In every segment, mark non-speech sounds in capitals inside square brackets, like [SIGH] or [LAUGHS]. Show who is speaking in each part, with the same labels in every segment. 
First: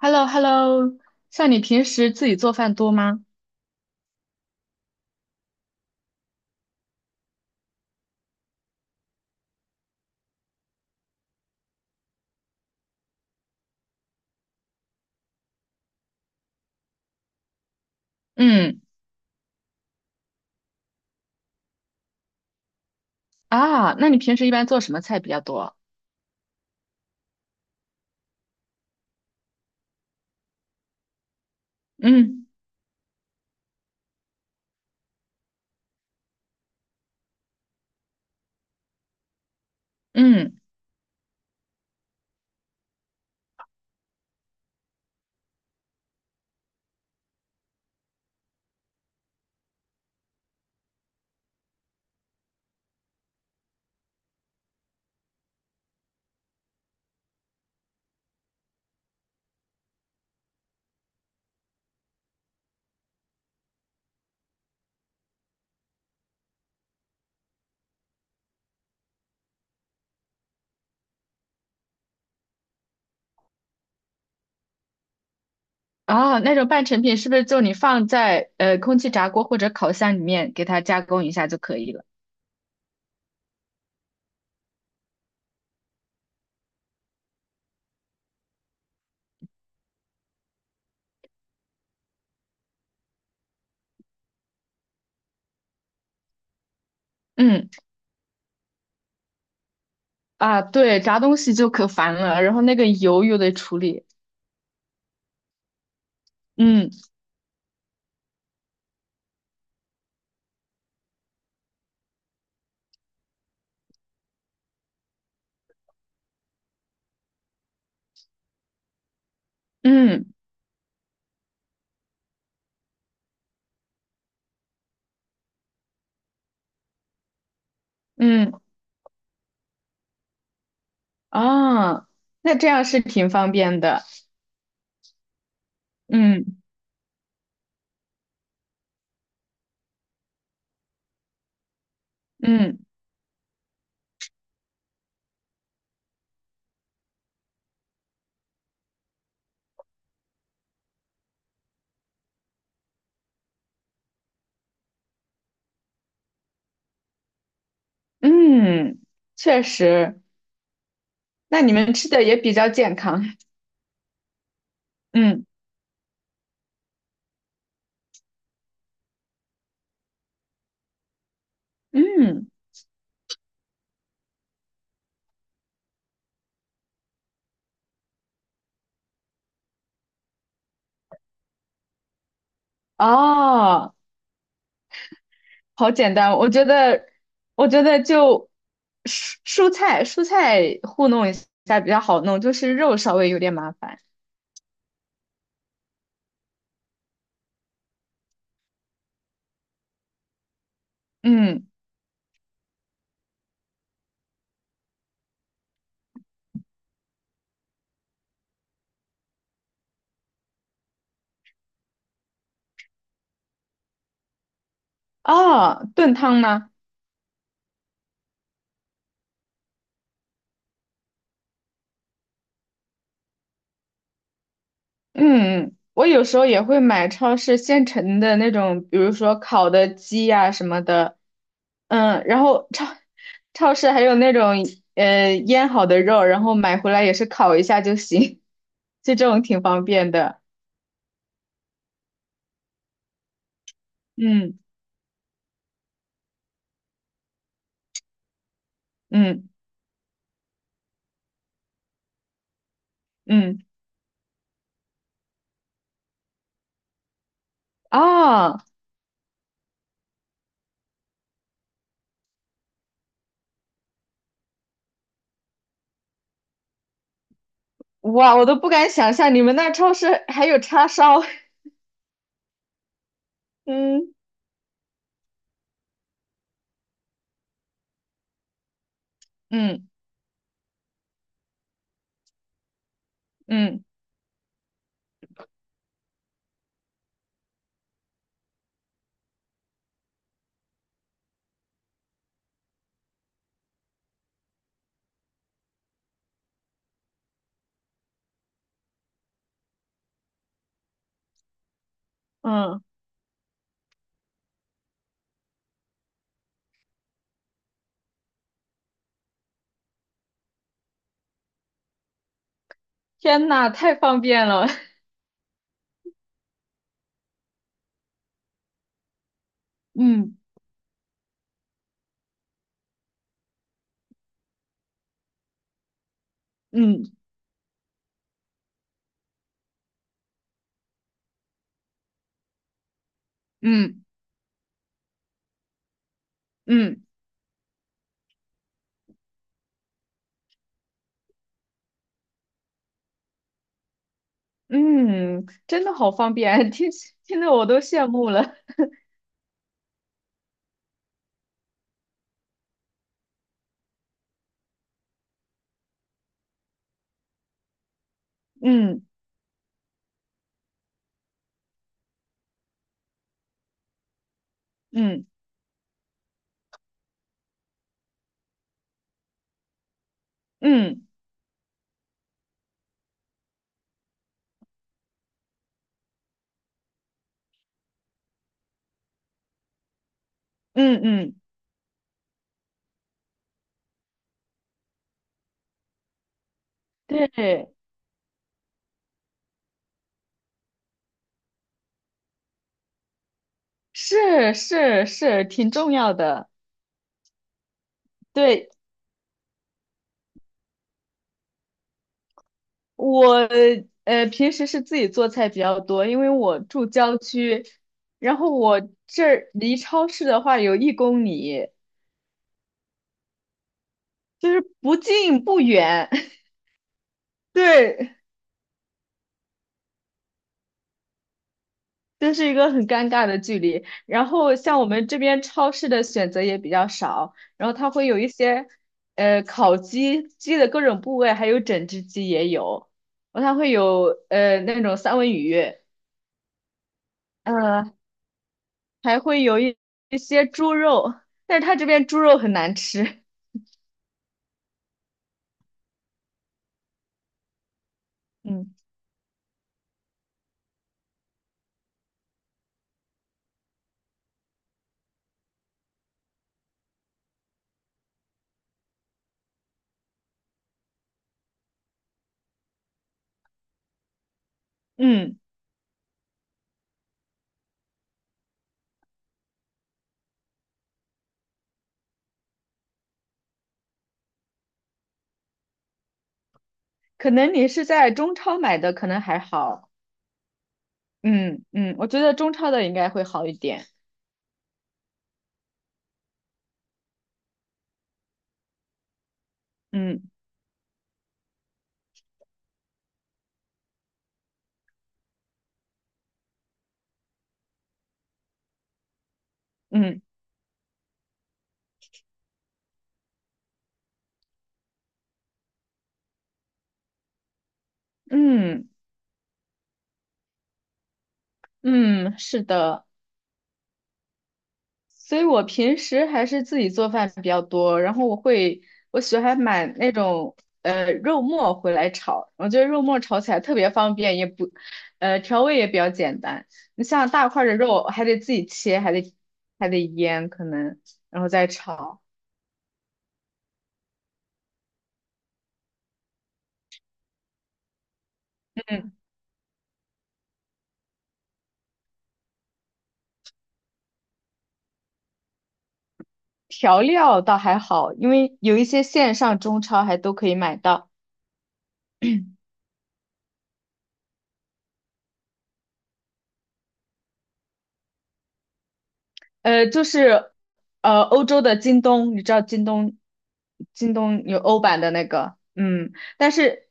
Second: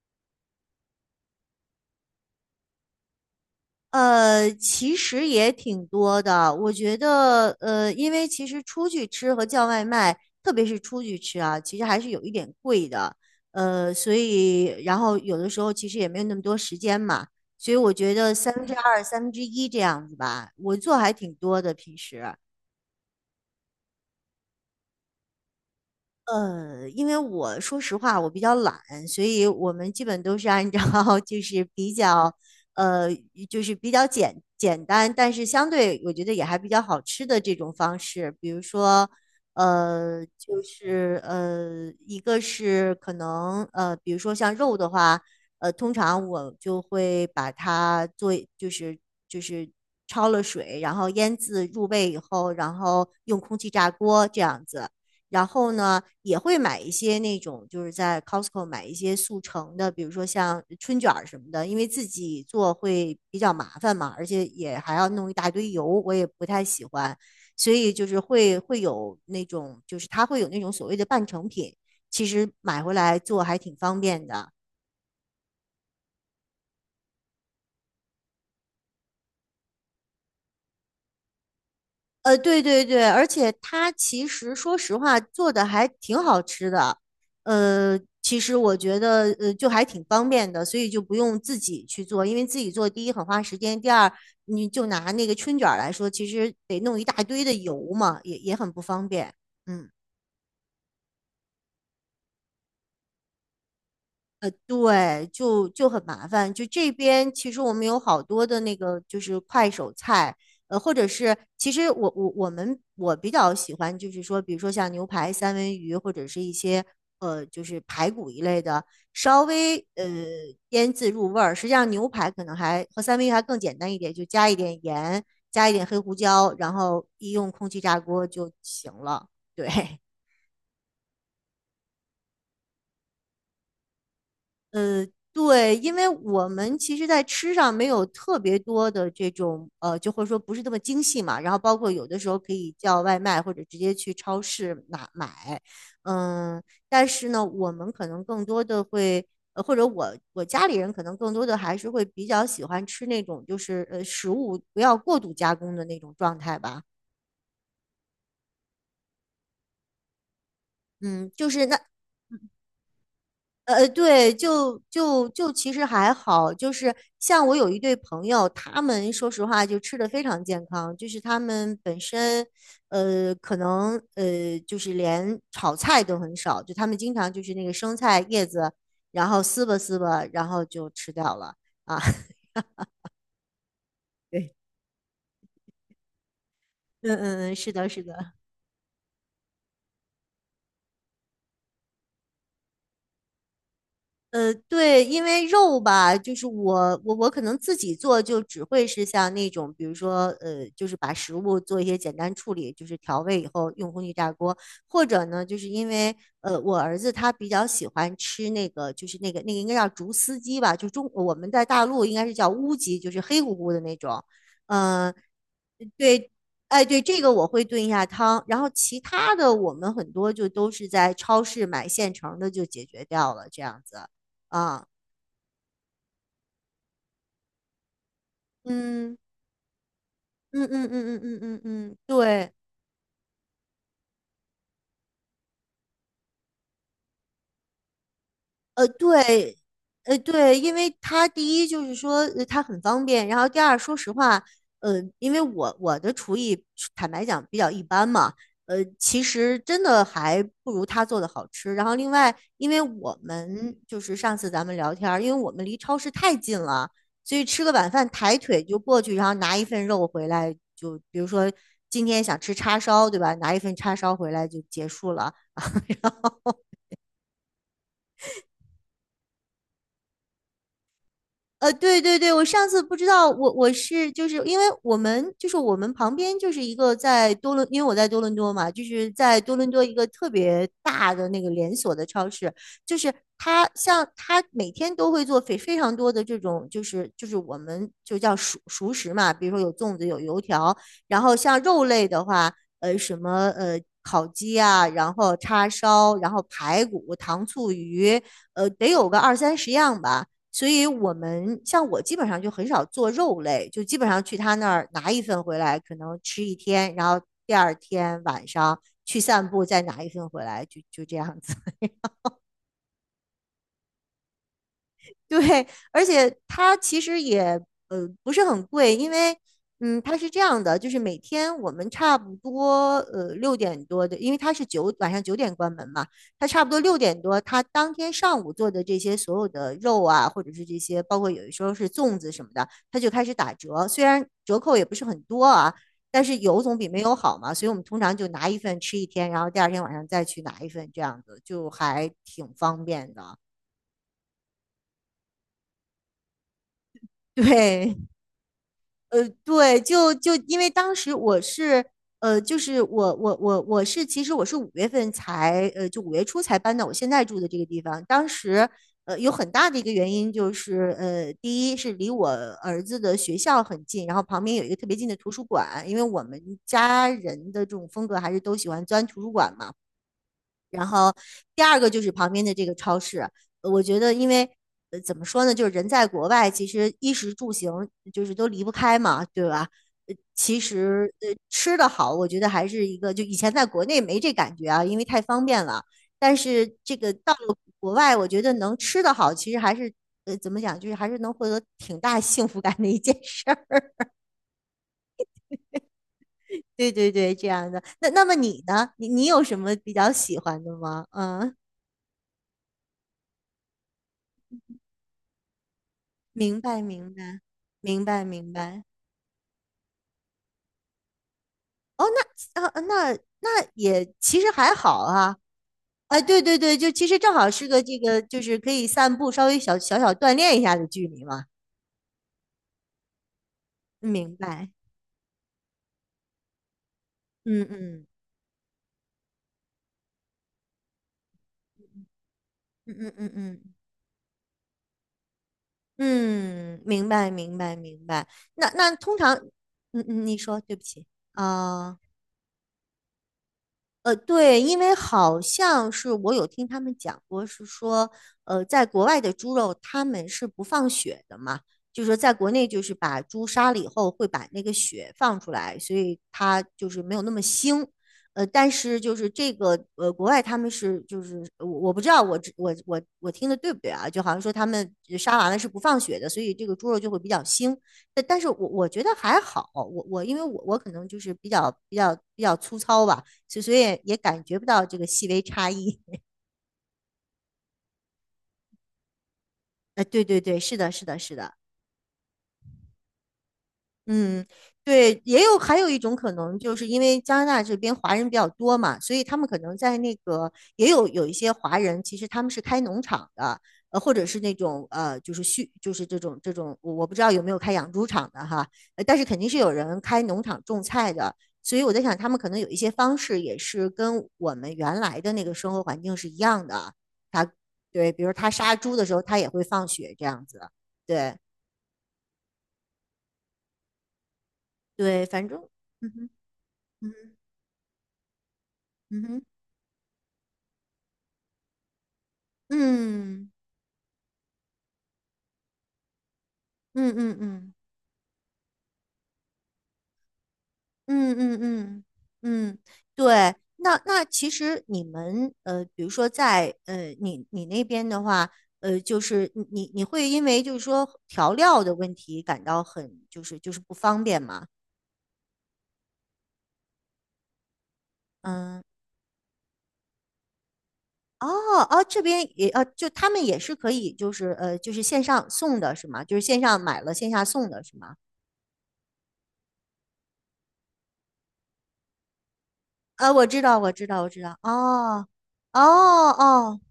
Speaker 1: h e l l o h e l l o 像你平时自己做饭多吗？
Speaker 2: 其实也挺多的。我觉得，因为其实出去吃和叫外卖，特别是出去吃啊，其实还是有一点贵的。所以，然后有的时候其实也没有那么多时间嘛，所以我觉得三分之
Speaker 1: 嗯，
Speaker 2: 二、三分之一这样子吧，我做还挺多的平时。
Speaker 1: 啊，那你平时一般做什么菜比较多？
Speaker 2: 因为我说实话，我比较懒，所以我们基本都是按照 [LAUGHS] 就是比较，
Speaker 1: 嗯
Speaker 2: 呃，就是比较简简单，但是相对我觉得也还比较好吃的这种方式，比如说，
Speaker 1: 嗯，
Speaker 2: 就是一个是可能比如说像肉的话，通常我就会把它做，就是就是焯了水，然后腌制入味以后，然后用空气炸锅这样子。然后呢，也会买一些那种，就是在 Costco 买一些速成的，比如说像春卷儿什么的，因为自己做会比较麻烦嘛，而且也还要弄一大堆油，我也不太喜欢，所以就是会有那种，就是它会有那种所谓的半成品，其实买回来做还挺方便的。
Speaker 1: 啊，那种半成品是不是就你放在空气炸锅或者烤箱里面给它加工一下就可以了？
Speaker 2: 对对对，而且它其实说实话做的还挺好吃的，其实我觉得就还挺方便的，所以就不用自己去做，因为自己做第一很花时间，第二你就拿那个春卷儿来说，其实得弄一大堆的
Speaker 1: 嗯，
Speaker 2: 油嘛，也很不方便。嗯。
Speaker 1: 啊，对，炸东西就可烦了，然后那个油又得处理。
Speaker 2: 对，就很麻烦。就
Speaker 1: 嗯
Speaker 2: 这边其实我们有好多的那个就是快手菜，或者是其实我比较喜欢就是说，比如说像牛排、三文鱼或者是一些就是排骨一类的，稍微
Speaker 1: 嗯
Speaker 2: 腌制入味儿。实际上牛排可能还和三文鱼还更简单一点，就加一点盐，加一点黑胡椒，然后一用空气炸锅就
Speaker 1: 嗯，
Speaker 2: 行了。对，
Speaker 1: 啊，那这样是挺方便的。
Speaker 2: 呃，对，因为我
Speaker 1: 嗯
Speaker 2: 们其实，在吃上没有特别多的这种，就或者说不是那么精细嘛。然后包括有的时候可以
Speaker 1: 嗯
Speaker 2: 叫外卖，或者直接去超市拿买。嗯，但是呢，我们可能更多的会，或者我家里人可能更多的还是会比较喜欢吃那种，就是食物不要过度加工的那种状态吧。
Speaker 1: 嗯，确实，
Speaker 2: 嗯，就
Speaker 1: 那
Speaker 2: 是
Speaker 1: 你
Speaker 2: 那。
Speaker 1: 们吃的也比较健康。
Speaker 2: 对，就
Speaker 1: [LAUGHS]
Speaker 2: 就
Speaker 1: 嗯。
Speaker 2: 就其实还好，就是像我有一对朋友，他们说实话就吃的非常健康，就是他们本
Speaker 1: 嗯，
Speaker 2: 身，可能就是连炒菜都很少，就他们经常就是那个生菜叶子，然后撕吧撕吧，然后就吃掉了啊。[LAUGHS]
Speaker 1: 哦，
Speaker 2: 对，
Speaker 1: 好简单。我觉得，
Speaker 2: 嗯嗯嗯，
Speaker 1: 我
Speaker 2: 是
Speaker 1: 觉
Speaker 2: 的，
Speaker 1: 得
Speaker 2: 是的。
Speaker 1: 就蔬菜糊弄一下比较好弄，就是肉稍微有点麻烦。
Speaker 2: 对，因为肉吧，就是我可能自己做就只会是像那种，比如说就是把食物
Speaker 1: 嗯，
Speaker 2: 做一些简单处理，就是调味以后用空气炸锅，或者呢，就是因为我儿子他比较喜欢吃那个，就是那个应该叫竹丝鸡吧，就中我们在大陆应该是叫乌鸡，就是黑乎乎的那种，嗯。
Speaker 1: 哦，炖
Speaker 2: 对，
Speaker 1: 汤吗？
Speaker 2: 哎，对，这个我会炖一下汤，然后其他的我们很多就都是在超市买现成的就解决掉了，这样子啊，
Speaker 1: 嗯，我有时候也会买超市现成的那种，比如
Speaker 2: 嗯
Speaker 1: 说烤的鸡呀、
Speaker 2: 嗯
Speaker 1: 什么
Speaker 2: 嗯
Speaker 1: 的。
Speaker 2: 嗯嗯嗯嗯嗯，
Speaker 1: 嗯，然
Speaker 2: 对。
Speaker 1: 后超市还有那种腌好的肉，然后买回来也是烤一下就行，[LAUGHS] 就这种
Speaker 2: 对，
Speaker 1: 挺方便的。
Speaker 2: 对，因为他第一就是说它很方便，然后第二，说实话，
Speaker 1: 嗯
Speaker 2: 呃，因为我的厨艺坦白讲比较一般嘛，其
Speaker 1: 嗯
Speaker 2: 实真的还不如他做的好吃。然后另外，因为我
Speaker 1: 嗯。
Speaker 2: 们就是上次咱们聊天儿因为我们离超市太近了，所以吃个晚饭抬
Speaker 1: 啊，
Speaker 2: 腿就过去，然后拿一份肉回来，就比如说今天想吃叉烧，对吧？拿一份叉烧回来就结束了。
Speaker 1: 哇，我都不敢想象你们那超市还有叉烧。[LAUGHS]
Speaker 2: 对对对，我上次不知道，我是
Speaker 1: 嗯
Speaker 2: 就是因为我们就是我们旁边就是一个在多伦，因为我在多伦多嘛，就是在多伦多
Speaker 1: 嗯
Speaker 2: 一个特别大的那个连锁的超市，就是它
Speaker 1: 嗯
Speaker 2: 像它每天都会做非常多的这种就是我们就叫熟食嘛，比如说有粽子有油条，然后像肉类的话，什么烤鸡啊，然后叉烧，然后排骨、糖醋鱼，得有个二三十样吧。所以我们像我基本上就很
Speaker 1: 嗯，
Speaker 2: 少做肉类，就基本上去他那儿拿一份回来，可能吃一天，然后第二天晚上去散步，再拿一份回来，就这样子。
Speaker 1: 天呐，太方便了。[LAUGHS]
Speaker 2: 对，而且它其实也不是很贵，因为它是
Speaker 1: 嗯
Speaker 2: 这样的，就是每天我们差不多六点多的，因为它是晚上九点关门嘛，它差不多六
Speaker 1: 嗯
Speaker 2: 点多，它当天上午做的这些所有的肉啊，或者是这些包括有的时候是粽子什么的，它就开始打折，
Speaker 1: 嗯
Speaker 2: 虽然折扣也不是很多啊，但是有总比没
Speaker 1: 嗯
Speaker 2: 有好嘛，所以我们通常就拿一份吃一天，然后第二天晚上再去拿一份，这样子就还挺方便的，
Speaker 1: 嗯，真的好方便，听
Speaker 2: [LAUGHS]
Speaker 1: 听得我都
Speaker 2: 对。
Speaker 1: 羡慕了。
Speaker 2: 对，就因为当时我是，就是我是，其实我是五月份才，就五月初才搬到我现在住的这个地方。当时，
Speaker 1: 嗯
Speaker 2: 有很大的一个原因就是，第一是离我儿子的学校很近，然后旁边有一个特别近的
Speaker 1: 嗯
Speaker 2: 图书馆，因为我们家人的这种风格还是都喜欢钻图书馆嘛。然
Speaker 1: 嗯
Speaker 2: 后第二个就是旁边的这个超市，我觉得因为怎么说呢，就是人在国外，其实衣食住行就是都离不开嘛，对吧？其
Speaker 1: 嗯
Speaker 2: 实
Speaker 1: 嗯，
Speaker 2: 吃的好，我觉得还是一个，就以前在国内没这感觉啊，因为太方便了。但是这个到了
Speaker 1: 对，
Speaker 2: 国外，我觉得能吃的好，其实还是怎么讲，就是还是能获得挺大幸福感的一件事儿。
Speaker 1: 是是是，挺重要的。
Speaker 2: [LAUGHS] 对对对，这样的。那么你
Speaker 1: 对，
Speaker 2: 呢？你有什么比较喜欢的吗？嗯。
Speaker 1: 我平时是自己做菜比较多，因为我
Speaker 2: 明白，
Speaker 1: 住
Speaker 2: 明
Speaker 1: 郊
Speaker 2: 白，
Speaker 1: 区，
Speaker 2: 明白，
Speaker 1: 然后
Speaker 2: 明
Speaker 1: 我
Speaker 2: 白。
Speaker 1: 这儿离超市的话有1公里，
Speaker 2: 哦，那呃，那那也其
Speaker 1: 就
Speaker 2: 实
Speaker 1: 是
Speaker 2: 还
Speaker 1: 不
Speaker 2: 好啊。
Speaker 1: 近不远，
Speaker 2: 哎，对
Speaker 1: [LAUGHS]
Speaker 2: 对对，就其实正好是个这
Speaker 1: 对，
Speaker 2: 个，就是可以散步，稍微小锻炼一下的距离嘛。
Speaker 1: 这是一个很尴尬的距离。然
Speaker 2: 明
Speaker 1: 后
Speaker 2: 白。
Speaker 1: 像我们这边超市的选择也比较少，
Speaker 2: 嗯
Speaker 1: 然后它会
Speaker 2: 嗯
Speaker 1: 有一些烤鸡，鸡的各种部位，还有整只鸡也有，
Speaker 2: 嗯嗯嗯
Speaker 1: 然后它
Speaker 2: 嗯
Speaker 1: 会有那种三文鱼。
Speaker 2: 嗯，明白明白
Speaker 1: 呃
Speaker 2: 明白。那通
Speaker 1: 还
Speaker 2: 常，
Speaker 1: 会有一
Speaker 2: 嗯
Speaker 1: 一
Speaker 2: 嗯，你
Speaker 1: 些
Speaker 2: 说，
Speaker 1: 猪
Speaker 2: 对不起
Speaker 1: 肉，但是他这
Speaker 2: 啊。
Speaker 1: 边猪肉很难吃。
Speaker 2: 对，因为好像是我有听他们讲过，是说，
Speaker 1: 嗯
Speaker 2: 在国外的猪肉他们是不放血的嘛，就是说在国内就是把猪杀了以后会把那个血放出来，所以它就是没有那么腥。但是就是这个国外他们是就是我不知道我只我我我听的对不对啊？就好像说他们杀
Speaker 1: 嗯，
Speaker 2: 完了是不放血的，所以这个猪肉就会比较腥。但是我觉得还好，我因为我可能就是比较粗糙吧。所以也感觉不到这个细微差异。[LAUGHS]
Speaker 1: 可能你是在中超买的，可能还好。
Speaker 2: 对对对，是的，是的，是的。
Speaker 1: 嗯嗯，我觉得中超的应该会好一点。
Speaker 2: 嗯，对，还有一种可能，就是因为加拿大这边华人比较多嘛，所以他们可能在那
Speaker 1: 嗯
Speaker 2: 个也有一些华人，其实他们是开农场的，或者是那种就是畜，就是这种，我不知道有没有开养猪场的哈，但是肯定是有人
Speaker 1: 嗯
Speaker 2: 开农场种菜的，所以我在想，他们可能有一些方式也是跟我们原来的那个生活环境是一样的。他对，比如他杀
Speaker 1: 嗯
Speaker 2: 猪的时候，他也会放血这样子。对
Speaker 1: 嗯，是的。
Speaker 2: 对，
Speaker 1: 所以
Speaker 2: 反正，
Speaker 1: 我平
Speaker 2: 嗯
Speaker 1: 时
Speaker 2: 哼。
Speaker 1: 还是自己做饭
Speaker 2: 嗯
Speaker 1: 比较多，然后我会，我
Speaker 2: 嗯
Speaker 1: 喜
Speaker 2: 哼，
Speaker 1: 欢买那种肉末回来炒，我觉得肉末炒
Speaker 2: 嗯
Speaker 1: 起来特别方便，也不，调味也比较简单。你
Speaker 2: 嗯
Speaker 1: 像
Speaker 2: 嗯
Speaker 1: 大块儿
Speaker 2: 嗯
Speaker 1: 的肉还得自己切，还得腌可能，
Speaker 2: 嗯
Speaker 1: 然后
Speaker 2: 嗯
Speaker 1: 再
Speaker 2: 嗯
Speaker 1: 炒。
Speaker 2: 嗯。对，那其实你们，比如说在你那边的话，
Speaker 1: 嗯，
Speaker 2: 就是你会因为就是说调料的问题感到很不方便吗？
Speaker 1: 调料倒还好，因为有
Speaker 2: 嗯，
Speaker 1: 一些线上中超还都可以买到。
Speaker 2: 哦哦，这边也就他们也是可以就是线上送的是吗？就是线上买了线下送的是吗？
Speaker 1: 呃，就是欧洲的京东，你知道京东，
Speaker 2: 啊，我知道我知
Speaker 1: 京
Speaker 2: 道我知
Speaker 1: 东
Speaker 2: 道，
Speaker 1: 有欧版的那
Speaker 2: 哦
Speaker 1: 个，
Speaker 2: 哦
Speaker 1: 嗯，但
Speaker 2: 哦。
Speaker 1: 是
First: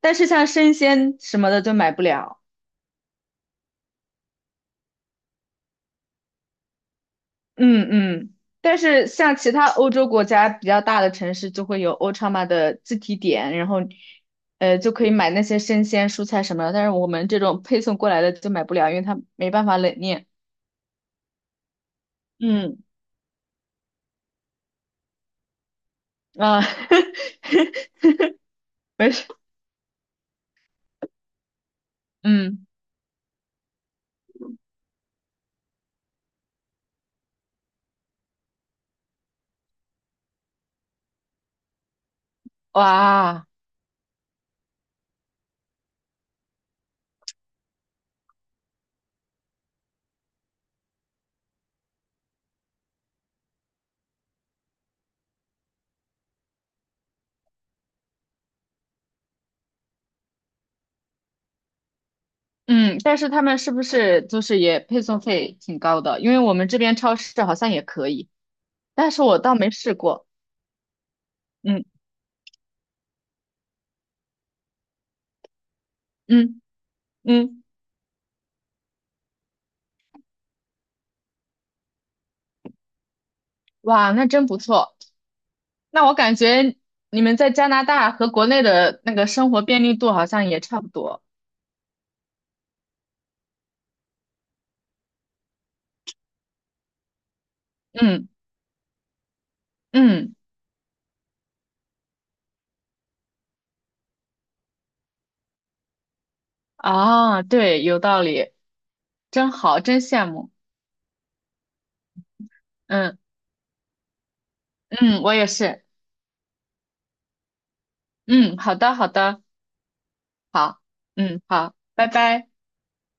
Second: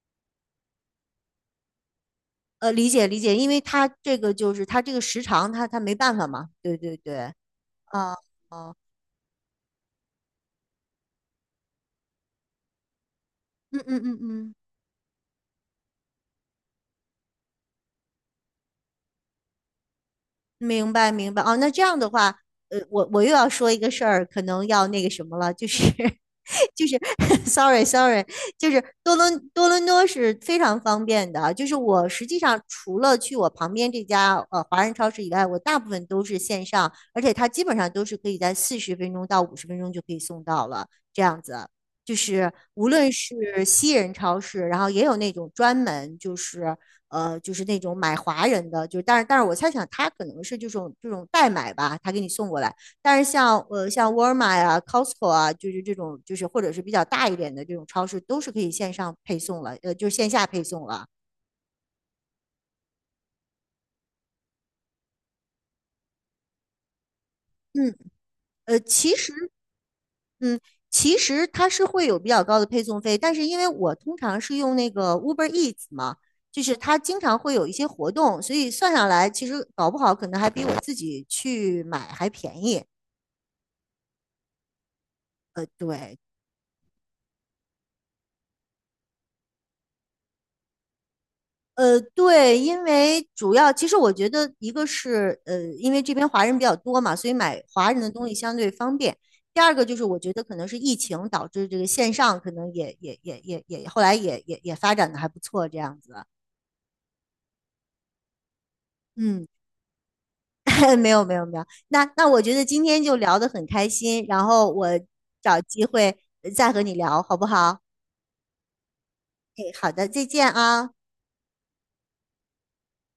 Speaker 1: 但是像生鲜什么的就买不了，
Speaker 2: 理解理解，因为他这个时长他没办法嘛。对对对，
Speaker 1: 嗯
Speaker 2: 啊，
Speaker 1: 嗯，
Speaker 2: 哦，
Speaker 1: 但是像其他欧洲国家比较大的城市就会有欧超嘛的自提点，然后
Speaker 2: 嗯嗯嗯嗯，
Speaker 1: 就可以买那些生鲜蔬菜什么的，但是我们这种配送过来的就买不了，因为它没办法冷链，
Speaker 2: 明白明白。哦，那这样的话，
Speaker 1: 嗯
Speaker 2: 我又要说一个事儿，可能要那个什么了，就是
Speaker 1: 啊，
Speaker 2: [LAUGHS] 就是 [LAUGHS] sorry
Speaker 1: [LAUGHS]
Speaker 2: sorry,就是
Speaker 1: 没
Speaker 2: 多
Speaker 1: 事，
Speaker 2: 伦多伦多是非常方便的啊。就是我实际上
Speaker 1: 嗯，
Speaker 2: 除了去我旁边这家华人超市以外，我大部分都是线上，而且它基本上都是可以在40分钟到50分钟就可以送到了，这样子。就是无论
Speaker 1: 哇。
Speaker 2: 是西人超市，然后也有那种专门就是那种买华人的，就是但是我猜想他可能是这种代买吧，他给你送过来。但是像沃尔玛呀、Costco 啊，就是这种或者是比较大一点的这种超市，都是可以线上配送了，就是线下配送了。
Speaker 1: 嗯，但是他们是不是就是也配送费挺高的？因为我们这边超市好像也
Speaker 2: 嗯，
Speaker 1: 可以，
Speaker 2: 呃，
Speaker 1: 但
Speaker 2: 其
Speaker 1: 是
Speaker 2: 实
Speaker 1: 我倒没试过。
Speaker 2: 嗯，其实它
Speaker 1: 嗯
Speaker 2: 是会有比较高的配送费，但是因为我通常是用那个 Uber Eats 嘛，
Speaker 1: 嗯
Speaker 2: 就是它经常会
Speaker 1: 嗯，
Speaker 2: 有一些活动，所以算下来其实搞不好可能还比我自己去买还便宜。
Speaker 1: 哇，那真不错。那我
Speaker 2: 对。
Speaker 1: 感觉你们在加拿大和国内的那个生活便利度好像也差不多。
Speaker 2: 对，因为主要其实我觉得一个是因为这边华人比较多嘛，所以买华人的东
Speaker 1: 嗯
Speaker 2: 西相对方便。第二个就是我觉
Speaker 1: 嗯，
Speaker 2: 得可能是疫情导致这个线上可能也后来也发展的还不错这样子。
Speaker 1: 啊，对，有道理，
Speaker 2: 嗯，
Speaker 1: 真好，真羡慕。
Speaker 2: [LAUGHS] 没有没有没有，那我觉得今天就
Speaker 1: 嗯
Speaker 2: 聊得很开心，然后我
Speaker 1: 嗯，我也
Speaker 2: 找
Speaker 1: 是。
Speaker 2: 机会再和你聊好不好？
Speaker 1: 嗯，好的好的，
Speaker 2: 哎，好的，再见
Speaker 1: 好，
Speaker 2: 啊。
Speaker 1: 嗯好，拜拜。